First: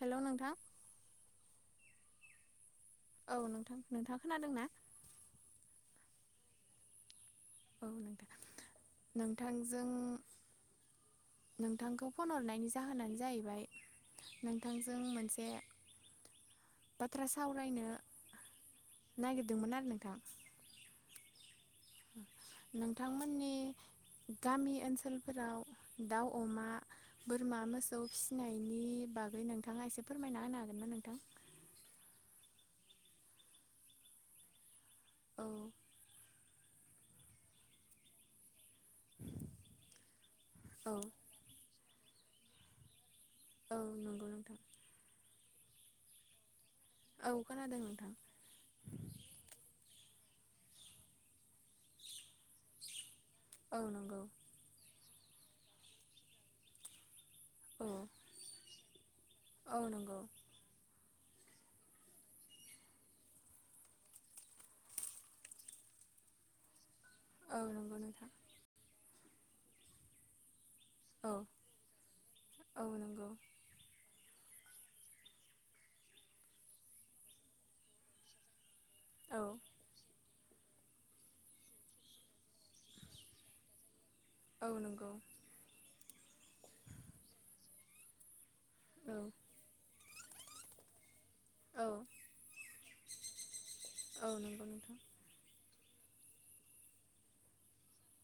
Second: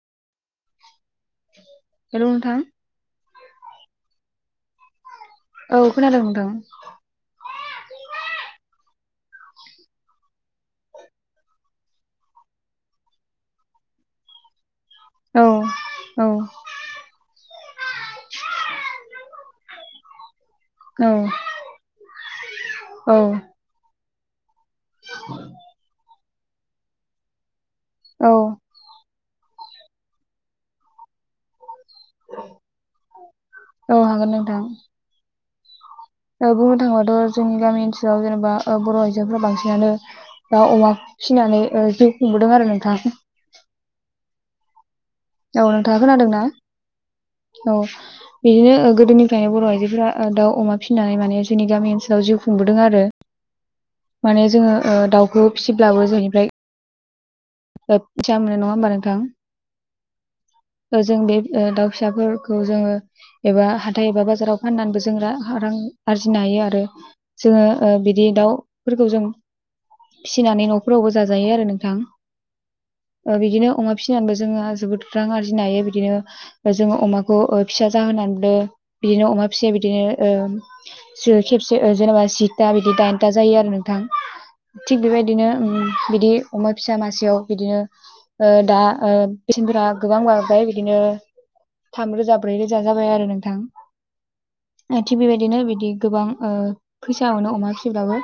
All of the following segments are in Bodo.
हेल' नोंथां। हेल' नोंथां। औ नोंथां, नोंथांआ खोनादों ना? औ खोनादों नोंथां। औ नोंथां, नोंथांजों नोंथांखौ फन हरनायनि जाहोनानो जाहैबाय नों थांजों औ मोनसे बाथ्रा सावरायनो नागिरदोंमोन आरो नोंथां। औ औ नोंथांमोननि गामि ओनसोलफोराव दाउ, अमा, बोरमा, मोसौ औ फिसिनायनि बा गै नोंथाङा एसे फोरमायना होनो हागोनना नोंथां? औ हागोन नोंथां। औ ओ बुंनो थाङोबाथ' जोंनि गामि ओनसोलाव जेनेबा ओ बर' आइजोफोरा बांसिनानो दाउ, अमा औ फिसिनानै ओ जिउ खुंबोदों आरो नोंथां। औ नंगौ नोंथां। औ नोंथाङा खोनादों ना? औ खोनादों नोंथां बिदिनो गोदोनिफ्रायनो बर' आइजोफोरा ओ दाउ, अमा फिनानै माने जोंनि गामि ओनसोलाव जिउ खुंबोदों आरो। औ नंगौ माने जोङो ओ दाउखौ फिसिब्लाबो जोंनिफ्राय औ [unintelligible] नङा होमबा नोंथां? औ नंगौ। जों बे ओ दाउ फिसाफोरखौ जोङो एबा हाथाय एबा बाजाराव फाननानैबो जों रा रां आरजिनो हायो आरो औ जोङो ओ नंगौ बिदि नोंथां दाउफोरखौ जों फिसिनानै न' फोरावबो औ जाजायो आरो नोंथां औ नंगौ ओ बिदिनो अमा फिसिनानैबो जोंङो जोबोद रां आरजि नो हायो बिदिनो जोङो अमाखौ ओ फिसा जाहोनानैबो बिदिनो औ अमा फिसाया बिदिनो ओ जो खेबसे ओ जेनेबा जिथा बिदि दाइनथा जायो आरो नोंथां। औ थिग नंगौ बेबायदिनो ओम बिदि अमा फिसा मासेयाव बिदिनो ओ दा ओ औ पेसेन्टफोरा गोबां बायबाय बिदिनो औ थामरोजा ब्रै रोजा जाबाय आरो नोंथां औ नंगौ नोंथां ओ थिग बेबायदिनो बिदि गोबां ओ फैसा मोनो अमा फिसिब्लाबो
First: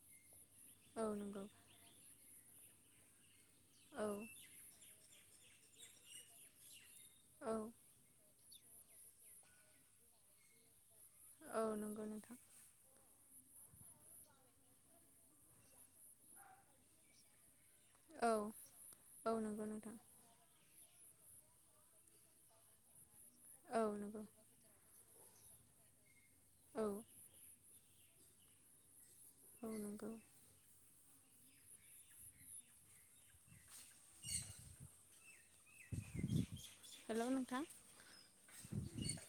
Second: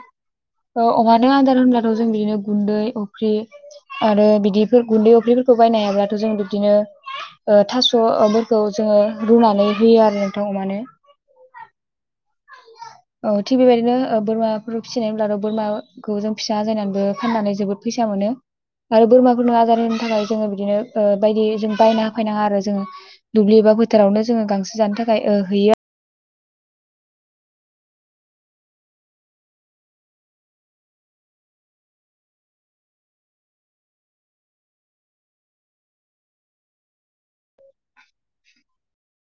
ओ औ अमानो नंगौ आदार होनब्लाथ' जों बिदिनो गुन्दै, अफ्रि औ आरो बिदिफोर गुन्दै अफ्रिफोरखौ बायनो हायाब्लाथ' जों बिदिनो औ ओ थास'फोरखौ जोङो रुनानै होयो आरो नोंथां अमानो। औ नंगौ नोंथां। ओ थिग बेबायदिनो ओ बोरमाफोर फिसिनाय होनब्लाथ' बोरमाखौ जों फिसा आजायनानैबो फाननानै जोबोद फैसा मोनो औ आरो औ बोरमाफोरनो नंगौ आदार नोंथां होनो थाखाय जोङो बिदिनो ओ बायदि जों बायना होफायनाङा आरो जोङो दुब्लि एबा औ नंगौ बोथोरावनो जोङो गांसो जानो था खाय ओ हैैया औ। औ नोंगौ। [inaudible] हेलौ नोंथां।